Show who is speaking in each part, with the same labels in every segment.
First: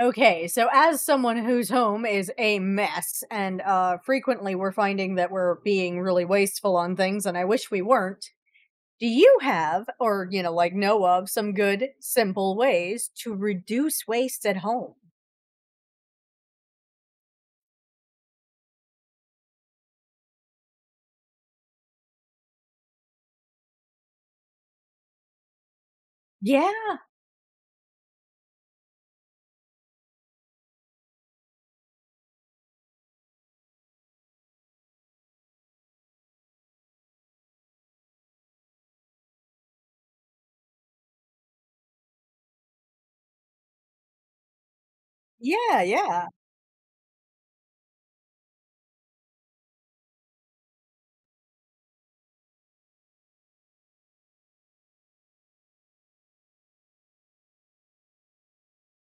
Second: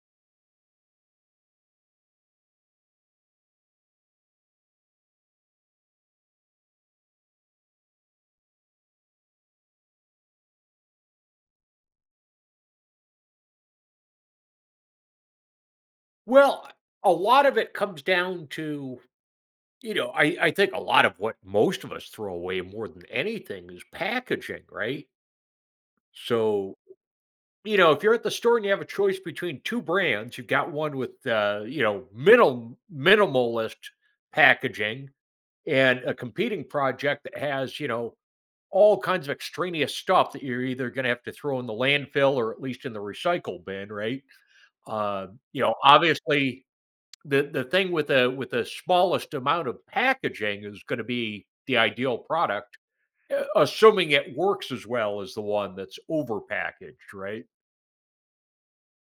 Speaker 1: Okay, so as someone whose home is a mess, and frequently we're finding that we're being really wasteful on things, and I wish we weren't. Do you have, or like know of, some good simple ways to reduce waste at home?
Speaker 2: Well, a lot of it comes down to, you know, I think a lot of what most of us throw away more than anything is packaging, right? So,
Speaker 1: Yeah,
Speaker 2: you know, if you're at the store and you have a choice between two brands, you've got one with, you know, minimalist packaging and a competing project that has, you know, all kinds of extraneous stuff that you're either going to have to throw in the landfill or at least in the recycle bin, right? Uh, you know,
Speaker 1: yeah, yeah.
Speaker 2: obviously, the thing with the smallest amount of packaging is going to be the ideal product, assuming it works as well as the one that's overpackaged, right?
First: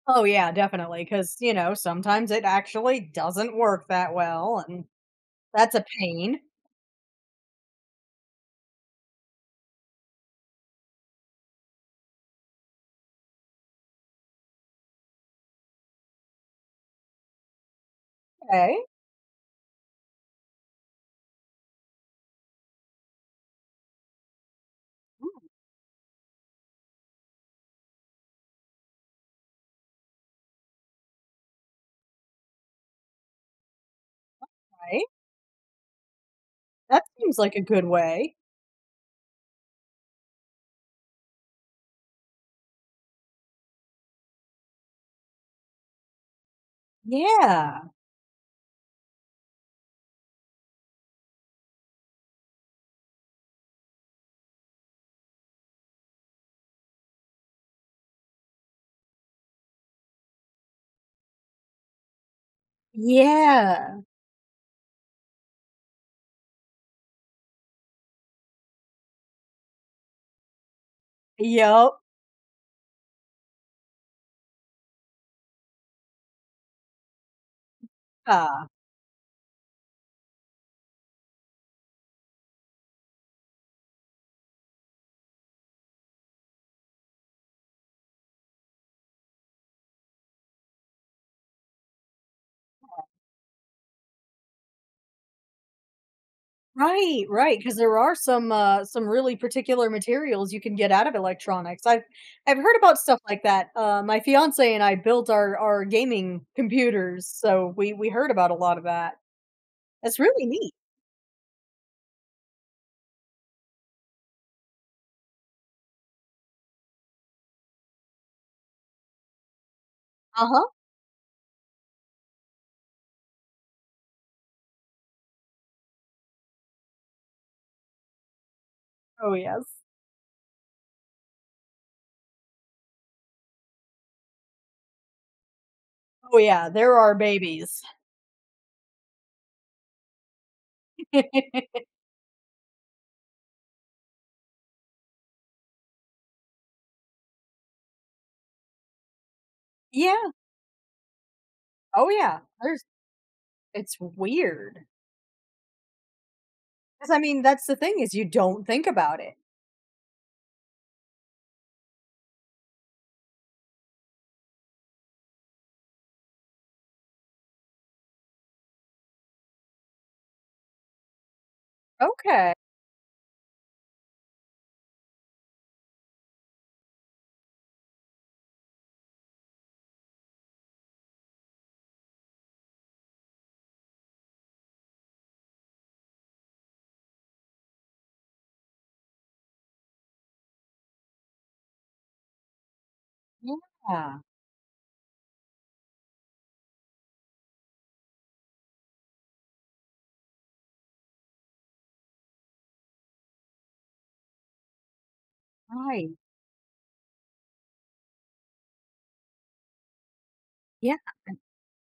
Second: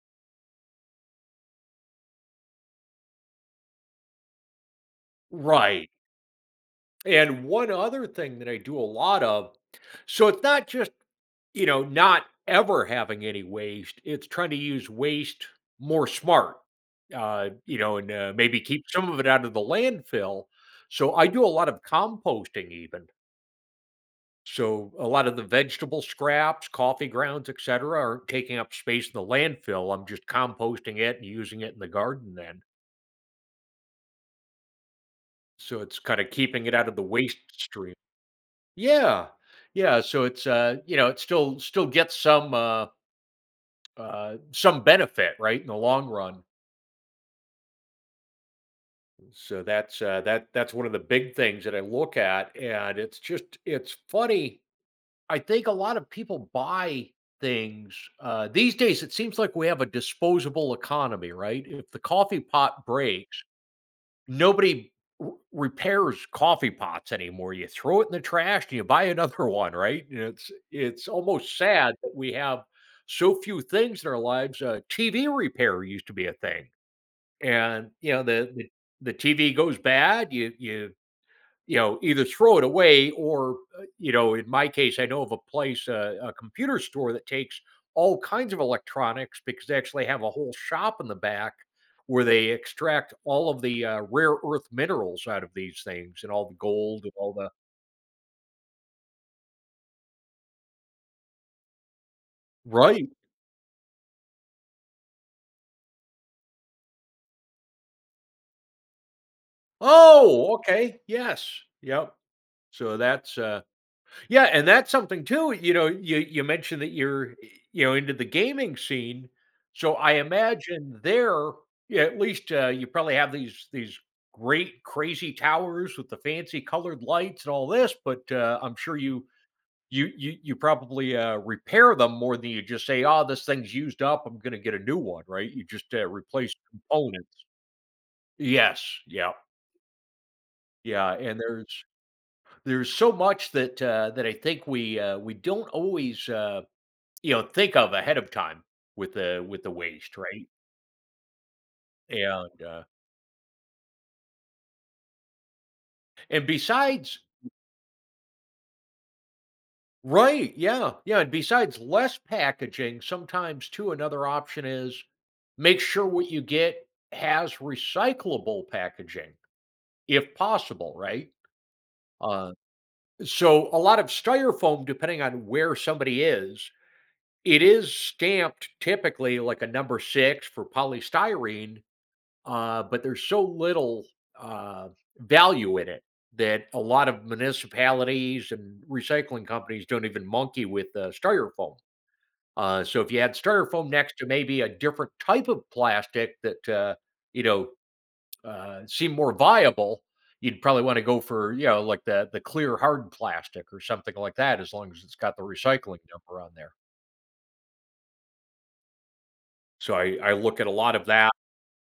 Speaker 1: Oh, yeah, definitely. Because sometimes it actually doesn't work that well, and that's a
Speaker 2: Right,
Speaker 1: pain.
Speaker 2: and one other thing that I do a lot of, so it's not just, you know, not ever having any waste, it's trying to use waste more smart, you know, and maybe
Speaker 1: Okay,
Speaker 2: keep some of it out of the landfill. So I do a lot of composting even. So a lot of the
Speaker 1: all
Speaker 2: vegetable scraps, coffee grounds, et cetera, aren't taking up space in the landfill. I'm just composting it and using it in the garden then.
Speaker 1: right,
Speaker 2: So it's kind of keeping it out of the
Speaker 1: that seems
Speaker 2: waste
Speaker 1: like a good
Speaker 2: stream.
Speaker 1: way.
Speaker 2: Yeah. Yeah. So it's you know, it still gets some benefit, right, in the long run.
Speaker 1: Yeah,
Speaker 2: So that's that's one of the big things that I look at. And it's just it's funny, I think a lot of people buy things. These days, it seems like we have a disposable economy, right? If the coffee pot breaks,
Speaker 1: yeah,
Speaker 2: nobody repairs coffee pots anymore. You throw it in the trash and you buy another one, right? And it's almost sad
Speaker 1: yup.
Speaker 2: that we have so few things in our lives. TV repair used to be a thing, and you know
Speaker 1: Ah.
Speaker 2: the TV goes bad. You know, either throw it away or, you know, in my case, I know of a place, a computer store that takes all kinds of electronics because they actually have a whole shop in the back where they extract all of the, rare earth minerals out of these things and all the gold and
Speaker 1: Right,
Speaker 2: all the,
Speaker 1: right, because there are some really particular materials you can get out of electronics. I've heard about
Speaker 2: right,
Speaker 1: stuff like that. My fiancé and I built our gaming computers, so we heard about a lot of that. That's really
Speaker 2: oh,
Speaker 1: neat.
Speaker 2: okay, yes, yep. So that's uh, yeah, and that's something too, you know, you mentioned that you're, you know, into the gaming scene, so I
Speaker 1: Uh-huh.
Speaker 2: imagine there, yeah, at least, you probably have these great crazy towers with the fancy colored lights and all this, but, I'm sure you
Speaker 1: Oh, yes.
Speaker 2: you you you probably, repair them more than you just say, "Oh, this thing's used up, I'm gonna get a new one," right? You just,
Speaker 1: Oh,
Speaker 2: replace
Speaker 1: yeah, there are
Speaker 2: components.
Speaker 1: babies.
Speaker 2: Yes, yeah, yeah, and there's so much that, that I think we don't always, uh, you know, think of ahead of time with the waste,
Speaker 1: Yeah.
Speaker 2: right?
Speaker 1: Oh, yeah.
Speaker 2: And, uh
Speaker 1: There's it's weird.
Speaker 2: and
Speaker 1: 'Cause, I
Speaker 2: besides
Speaker 1: mean, that's the thing is you don't think about it.
Speaker 2: Right, yeah, yeah, and besides less packaging, sometimes too, another option is make sure what you get has recyclable packaging, if possible, right? Uh,
Speaker 1: Okay.
Speaker 2: so a lot of styrofoam, depending on where somebody is, it is stamped typically like a number 6 for polystyrene, but there's so little uh, value in it that a lot of municipalities and recycling companies don't even monkey with, styrofoam. So if you had styrofoam next
Speaker 1: Yeah.
Speaker 2: to maybe a different type of plastic that, you know, seemed more viable, you'd probably want to go for, you know, like the clear hard plastic or something like that, as long as it's got the recycling
Speaker 1: Right.
Speaker 2: number on there. So I look at a
Speaker 1: Yeah.
Speaker 2: lot of that.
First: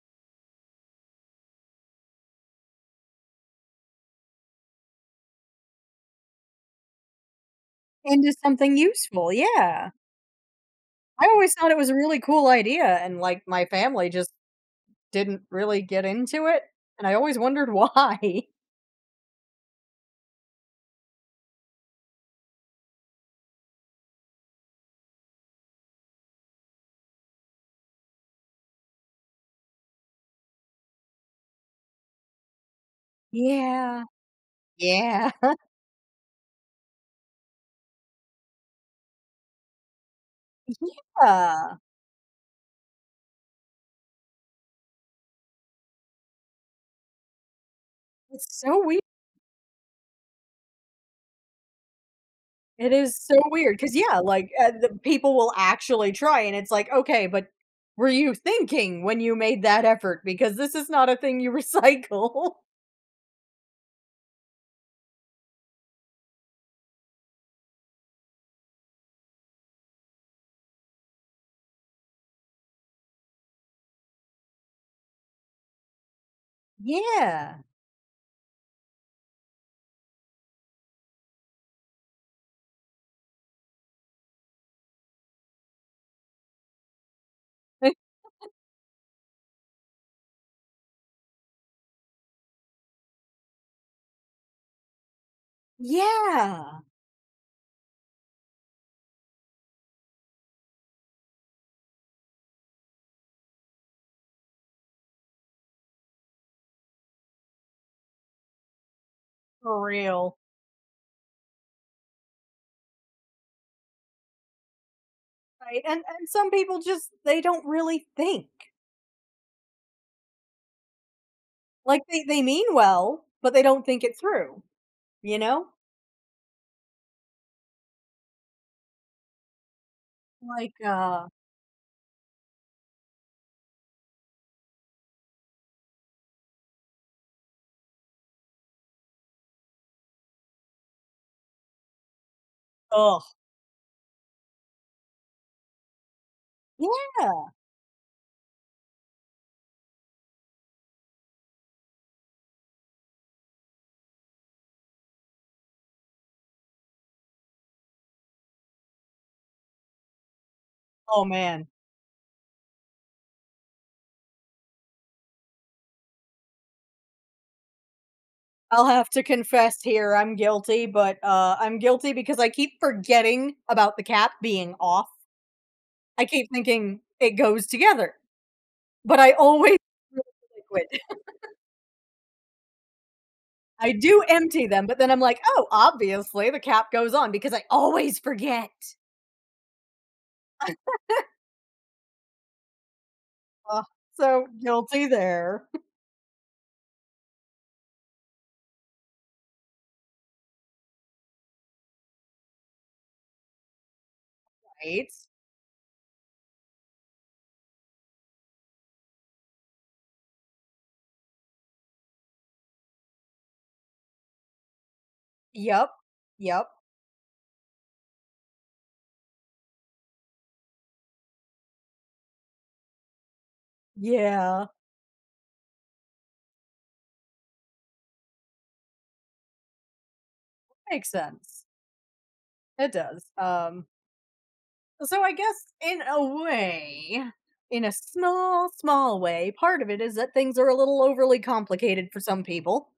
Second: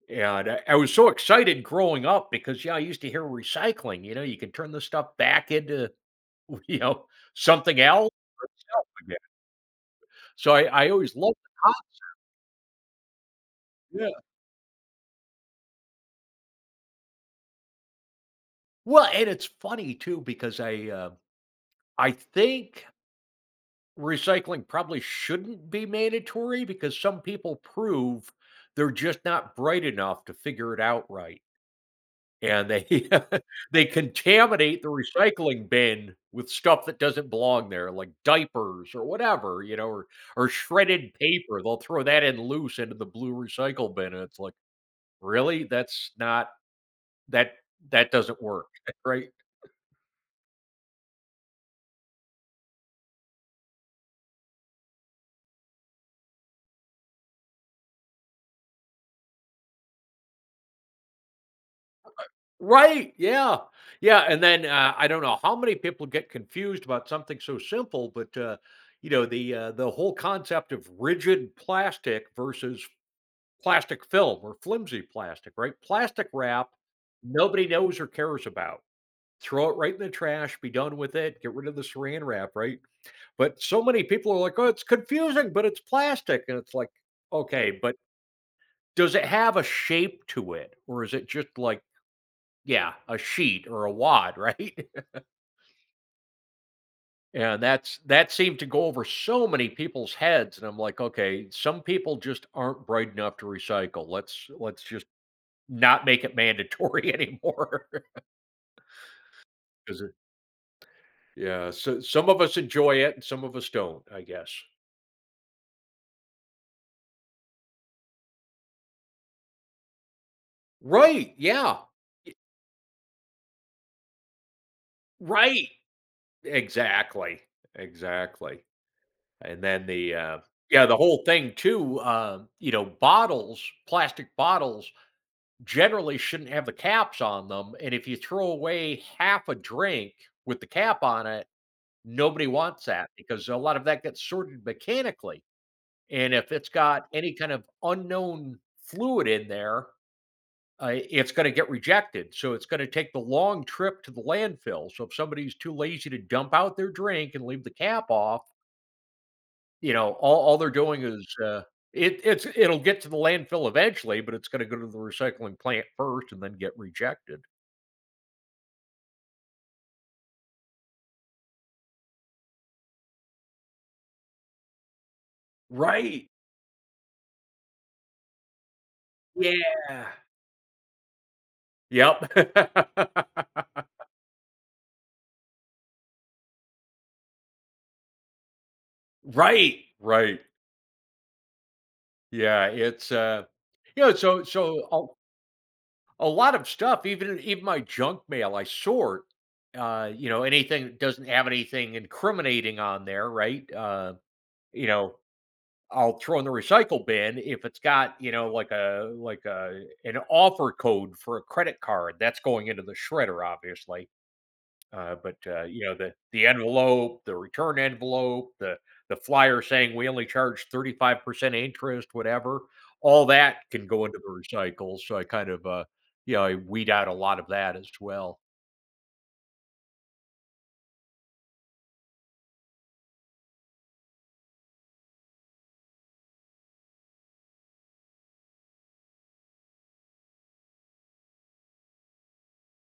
Speaker 2: Yeah, and I was so excited growing up because, yeah, I used to hear recycling, you know, you can turn this stuff back into, you know, something else.
Speaker 1: Into something useful, yeah.
Speaker 2: So I always
Speaker 1: I
Speaker 2: loved the
Speaker 1: always thought
Speaker 2: con—
Speaker 1: it was a really cool idea, and, like, my family
Speaker 2: yeah.
Speaker 1: just didn't really get into it, and I always wondered why.
Speaker 2: Well, and it's funny too because I, I think recycling probably shouldn't be mandatory because some people prove they're just not bright enough to figure it out, right. And they they
Speaker 1: Yeah.
Speaker 2: contaminate the
Speaker 1: Yeah.
Speaker 2: recycling bin with stuff that doesn't belong there, like diapers or whatever, you know, or shredded paper.
Speaker 1: Yeah.
Speaker 2: They'll throw that in loose into the blue recycle bin, and it's like, really? That's not that that doesn't
Speaker 1: It's
Speaker 2: work,
Speaker 1: so weird.
Speaker 2: right?
Speaker 1: It is so weird because yeah, like, the people will actually try, and it's like, "Okay, but were you thinking when you made that effort? Because this is not a thing you recycle."
Speaker 2: Right. Yeah. Yeah. And then, I don't know how many people get confused about something so simple, but, you know the whole concept of rigid plastic versus plastic film or flimsy plastic, right? Plastic wrap
Speaker 1: Yeah.
Speaker 2: nobody knows or cares about. Throw it right in the trash, be done with it, get rid of the saran wrap, right? But so many people are like, oh, it's confusing, but it's plastic. And it's like, okay, but does it have a shape to it? Or is it just like, yeah, a sheet or a wad, right?
Speaker 1: Yeah.
Speaker 2: And that seemed to go over so many people's heads. And I'm like, okay, some people just aren't bright enough to recycle. Let's just not make it mandatory anymore.
Speaker 1: For
Speaker 2: 'Cause it,
Speaker 1: real.
Speaker 2: yeah, so some of us enjoy it and some of us don't, I guess.
Speaker 1: Right, and some people just they don't really think.
Speaker 2: Right, yeah.
Speaker 1: Like,
Speaker 2: Y-
Speaker 1: they mean well, but they don't think it through, you know?
Speaker 2: right, exactly, exactly, and then
Speaker 1: Like,
Speaker 2: yeah, the whole
Speaker 1: uh
Speaker 2: thing too, you know, bottles, plastic bottles generally shouldn't have the caps on them, and if you throw away half a drink with the cap on it, nobody wants that
Speaker 1: ugh,
Speaker 2: because a lot of that gets sorted mechanically, and if it's got any
Speaker 1: yeah.
Speaker 2: kind of unknown fluid in there, uh, it's gonna get rejected, so it's gonna take the long trip to the landfill, so if somebody's too lazy to dump out their drink and leave the cap off, you know, all they're doing
Speaker 1: Oh,
Speaker 2: is, uh,
Speaker 1: man.
Speaker 2: it's it'll get to the landfill eventually, but it's gonna go to the recycling plant first and then get rejected.
Speaker 1: I'll have to confess here, I'm guilty, but, I'm guilty because I keep forgetting about the cap being off. I
Speaker 2: Right.
Speaker 1: keep thinking it goes together, but I always
Speaker 2: Yeah.
Speaker 1: throw the liquid.
Speaker 2: Yep.
Speaker 1: I do empty them, but then I'm like, "Oh, obviously the cap goes on," because I always forget.
Speaker 2: Right, right. Yeah, it's, uh,
Speaker 1: Ugh,
Speaker 2: you know, so
Speaker 1: so
Speaker 2: so
Speaker 1: guilty
Speaker 2: a—
Speaker 1: there.
Speaker 2: a lot of stuff, even my junk mail I sort, you know, anything that doesn't have anything incriminating on there, right? You
Speaker 1: Right?
Speaker 2: know, I'll throw in the recycle bin if it's got, you know, like a an offer code for a credit card, that's going into the shredder, obviously. But you
Speaker 1: Yep.
Speaker 2: know the
Speaker 1: Yep.
Speaker 2: envelope, the return envelope, the flyer saying we only charge 35% interest, whatever, all that can go into the
Speaker 1: Yeah.
Speaker 2: recycle. So I kind of, uh, you know, I weed out a lot of that as well.
Speaker 1: Makes sense. It does. So I guess in a way, in a small, small way, part of it is that things are a little overly complicated for some people.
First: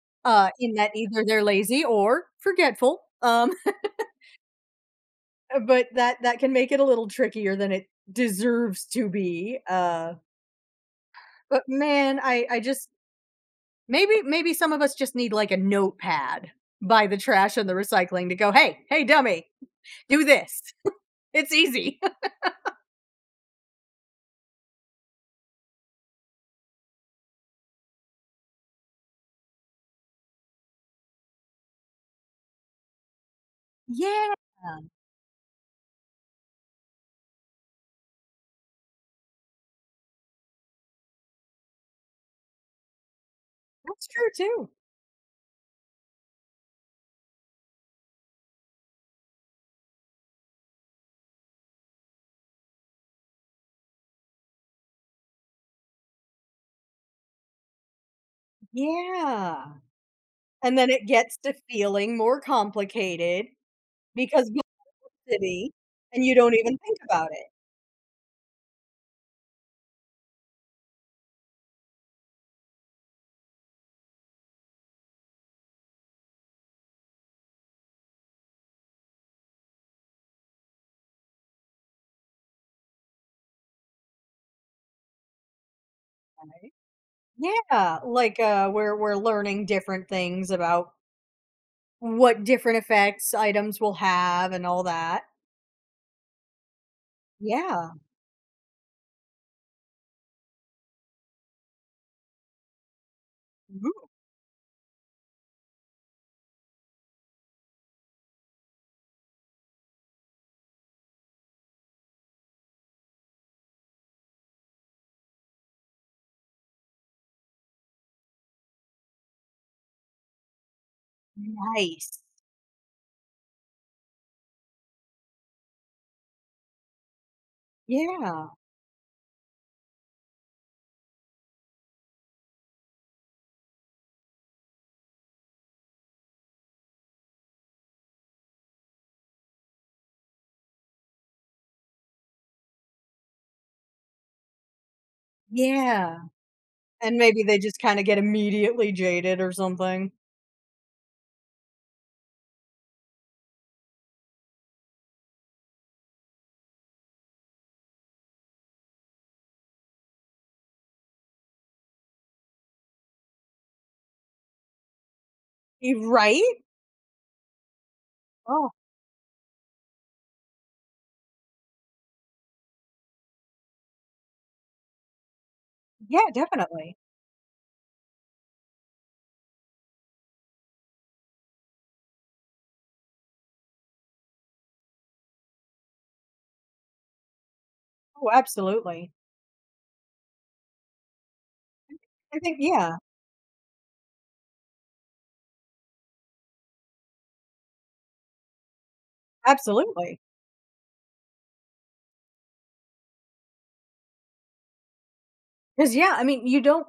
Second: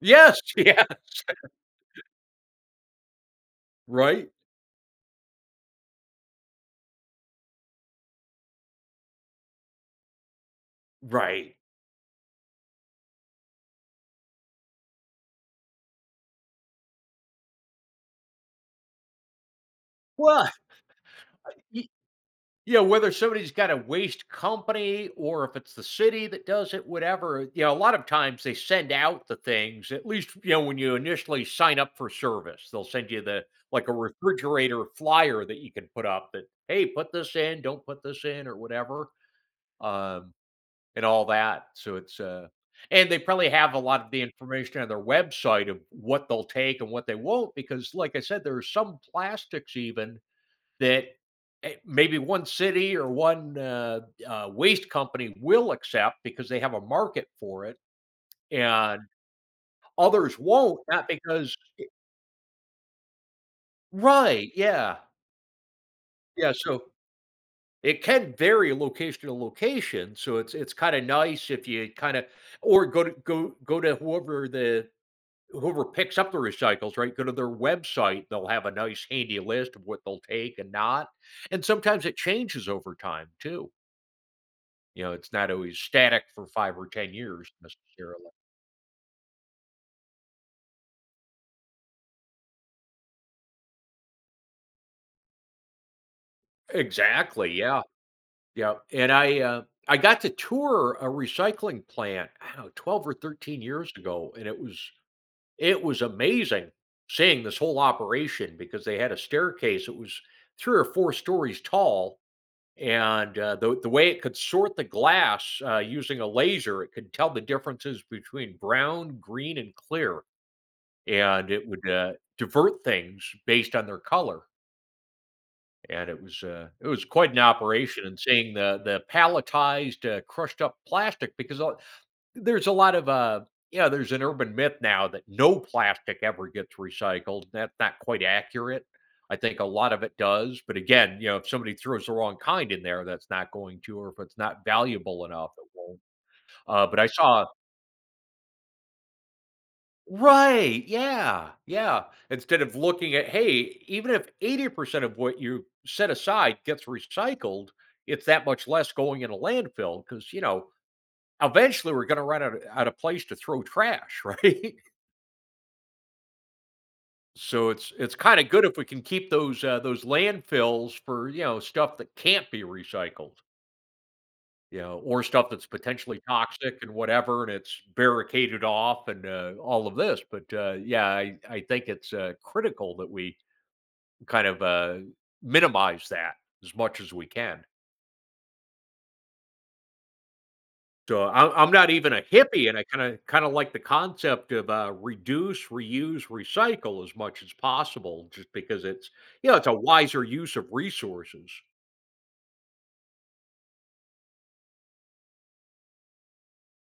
Speaker 2: Yes,
Speaker 1: In
Speaker 2: yeah,
Speaker 1: that either they're lazy or forgetful.
Speaker 2: right,
Speaker 1: But that can make it a little trickier than it deserves to be.
Speaker 2: right.
Speaker 1: But man, I just maybe some of us just need like a notepad by the trash and the recycling to go, hey, hey, dummy, do
Speaker 2: Well,
Speaker 1: this. It's
Speaker 2: y-
Speaker 1: easy.
Speaker 2: yeah, whether somebody's got a waste company or if it's the city that does it, whatever, you know, a lot of times they send out the things, at least, you know, when you initially sign up for service, they'll send you the, like a
Speaker 1: yeah,
Speaker 2: refrigerator flyer that you can put up that, hey, put this in, don't put this in, or whatever, um, and all that. So it's, and they probably have a lot
Speaker 1: that's
Speaker 2: of the
Speaker 1: true too.
Speaker 2: information on their website of what they'll take and what they won't, because, like I said, there are some plastics even that, eh, maybe one city or one, waste company will accept because they have a market for it, and
Speaker 1: Yeah,
Speaker 2: others
Speaker 1: and
Speaker 2: won't,
Speaker 1: then it
Speaker 2: not
Speaker 1: gets to
Speaker 2: because—
Speaker 1: feeling more complicated because
Speaker 2: right, yeah.
Speaker 1: city, and you
Speaker 2: Yeah,
Speaker 1: don't even
Speaker 2: so
Speaker 1: think about it,
Speaker 2: it can vary location to location, so it's kinda nice if you kinda, or go to go to whoever the— whoever picks up the recycles, right? Go to their website, they'll have a nice handy list of what they'll take and not, and sometimes it changes over time too. You know, it's not always static for
Speaker 1: right?
Speaker 2: 5 or 10 years
Speaker 1: Yeah,
Speaker 2: necessarily.
Speaker 1: like, we're learning different things about what different effects items will have and all that.
Speaker 2: Exactly, yeah,
Speaker 1: Yeah.
Speaker 2: yeah, and I got to tour a recycling plant, I don't know, 12 or 13 years
Speaker 1: Mhm.
Speaker 2: ago, and it was— it was amazing seeing this whole operation because they had a staircase. It was 3 or 4 stories tall, and, the way it could sort the glass, using a laser, it could tell the differences between brown, green, and clear, and it would,
Speaker 1: Nice.
Speaker 2: divert things based on their color. And it was, it was quite an operation. And
Speaker 1: Yeah,
Speaker 2: seeing the palletized, crushed up plastic because there's a lot of, yeah, there's an urban myth now that no plastic ever gets recycled. That's not quite accurate. I think a lot of it does, but again, you know, if somebody throws the wrong kind in there, that's not going to, or if it's not valuable enough, it won't.
Speaker 1: yeah,
Speaker 2: But I
Speaker 1: and maybe
Speaker 2: saw—
Speaker 1: they just kinda get immediately jaded or something.
Speaker 2: right, yeah, yeah. Instead of looking at, hey, even if 80% of what you set aside gets recycled, it's that much less going in a landfill because, you know, eventually we're going to run out of place to throw trash, right?
Speaker 1: Y right?
Speaker 2: So it's kind of good
Speaker 1: Oh,
Speaker 2: if we can keep those, those landfills for, you know, stuff that can't be recycled, you know, or stuff that's potentially
Speaker 1: yeah,
Speaker 2: toxic and
Speaker 1: definitely.
Speaker 2: whatever, and it's barricaded off and, all of this. But, yeah, I think it's, critical that we kind of, minimize that as much as we can.
Speaker 1: Oh, absolutely.
Speaker 2: So I'm not even a
Speaker 1: I think
Speaker 2: hippie, and I
Speaker 1: yeah,
Speaker 2: kinda like the concept of, reduce, reuse, recycle as much as possible just because it's, you know, it's a
Speaker 1: absolutely.
Speaker 2: wiser use of resources.
Speaker 1: Because yeah, I mean, you don't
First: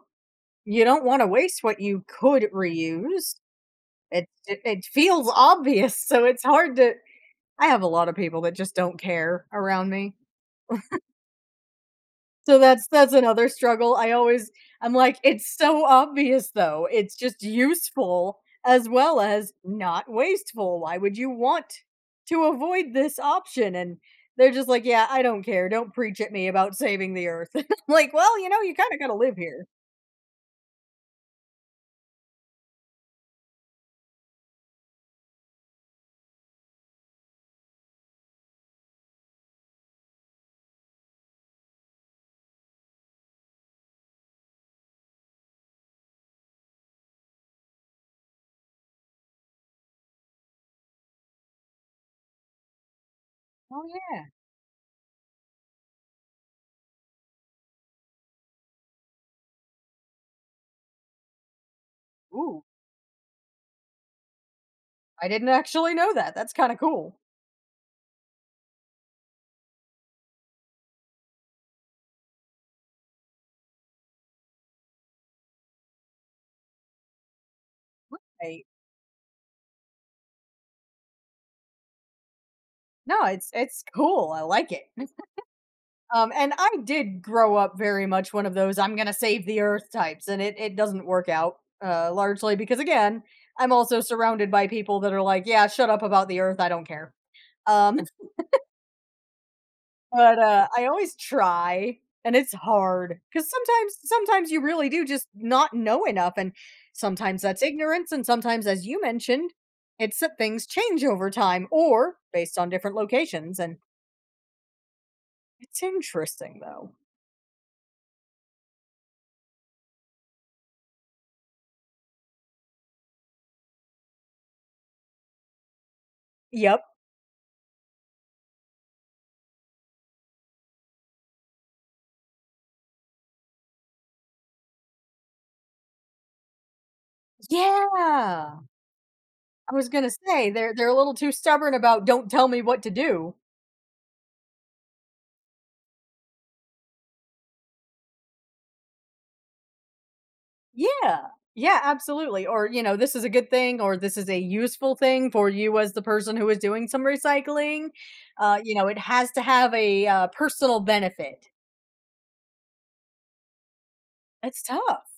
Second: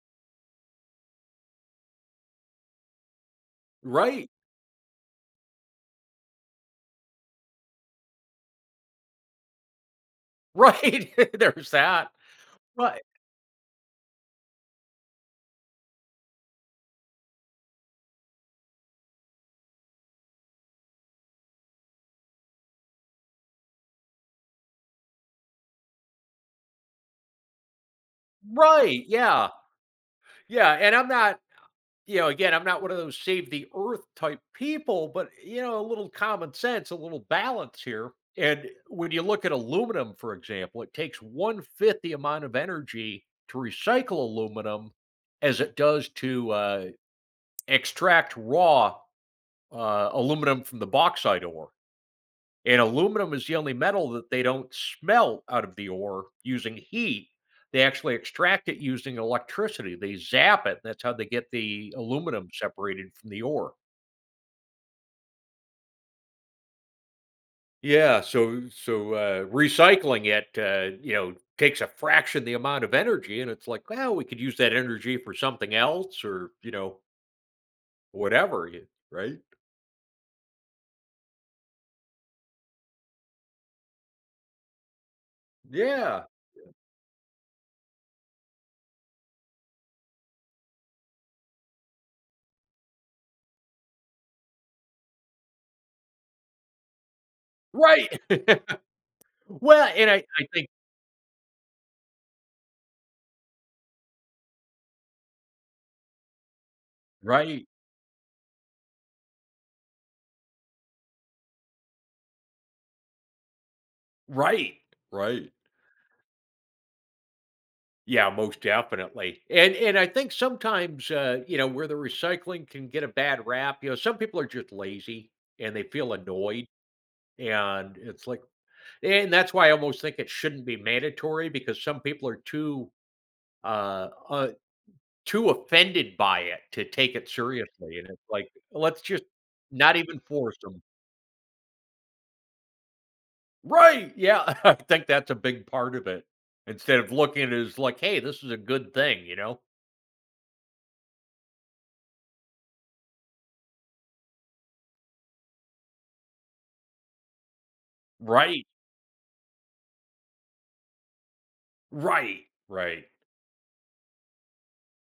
Speaker 1: You don't wanna waste what you could reuse. It
Speaker 2: Right,
Speaker 1: it it feels obvious, so it's hard to I have a lot of people that just don't care around me.
Speaker 2: right, there's that.
Speaker 1: So
Speaker 2: Right,
Speaker 1: that's another struggle. I always I'm like, "It's so obvious though. It's just useful as well as not wasteful. Why would you want to avoid this option?" And they're just like, "Yeah, I don't care. Don't preach at me about saving the earth." I'm like, "Well, you know, you kinda
Speaker 2: right,
Speaker 1: gotta live
Speaker 2: yeah,
Speaker 1: here."
Speaker 2: yeah, and I'm not, you know, again, I'm not one of those save the earth type people, but you know, a little common sense, a little balance here. And when you look at aluminum, for example, it takes one fifth the amount of energy to recycle aluminum as it does to, extract raw, aluminum from the bauxite ore. And aluminum is the only
Speaker 1: "Oh,
Speaker 2: metal
Speaker 1: yeah.
Speaker 2: that they don't smelt out of the ore using heat. They actually extract it using electricity. They zap it. That's how they get the aluminum
Speaker 1: Ooh,
Speaker 2: separated from the ore.
Speaker 1: I didn't actually know that. That's kinda cool."
Speaker 2: Yeah, so so, recycling it, you know, takes a fraction the amount of energy, and it's like, well, we could use that energy for something else, or you know,
Speaker 1: I
Speaker 2: whatever, right?
Speaker 1: no, it's cool, I like it.
Speaker 2: Yeah,
Speaker 1: And I did grow up very much one of those "I'm gonna save the earth" types, and it doesn't work out, largely because, again, I'm also surrounded by people that are like, "Yeah, shut up about the earth, I don't care." Um,
Speaker 2: right. Well, and I,
Speaker 1: but,
Speaker 2: I think
Speaker 1: I always try, and it's hard because sometimes you really do just not know enough, and sometimes that's
Speaker 2: right,
Speaker 1: ignorance, and sometimes, as you mentioned, it's that things change over time or based on different locations, and
Speaker 2: right, right.
Speaker 1: it's interesting though.
Speaker 2: Yeah, most definitely. And I think sometimes, you know, where the recycling can get a bad rap, you know, some people are just lazy and they feel annoyed.
Speaker 1: Yep.
Speaker 2: And it's like, and that's why I almost think it shouldn't be mandatory because some people are too, uh, uh too offended by it to take it seriously. And it's like,
Speaker 1: Yeah.
Speaker 2: let's just
Speaker 1: I was
Speaker 2: not
Speaker 1: gonna
Speaker 2: even
Speaker 1: say
Speaker 2: force them.
Speaker 1: they're a little too stubborn about don't tell me what to do.
Speaker 2: Right. Yeah. I think that's a big part of it. Instead of looking at it as like, hey, this is a good thing, you know?
Speaker 1: Yeah. Yeah, absolutely. Or, you know, this is a good thing or this is a useful thing for you as the person who is doing some recycling.
Speaker 2: Right.
Speaker 1: You know, it has to have a personal benefit.
Speaker 2: Right. Right.
Speaker 1: It's tough.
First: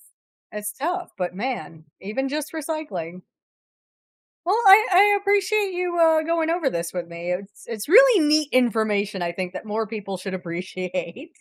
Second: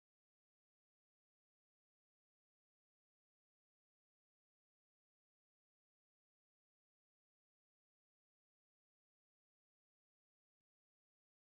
Speaker 1: It's tough, but man, even just recycling. Well, I appreciate you going over this with me. It's really neat information. I think that more people should appreciate.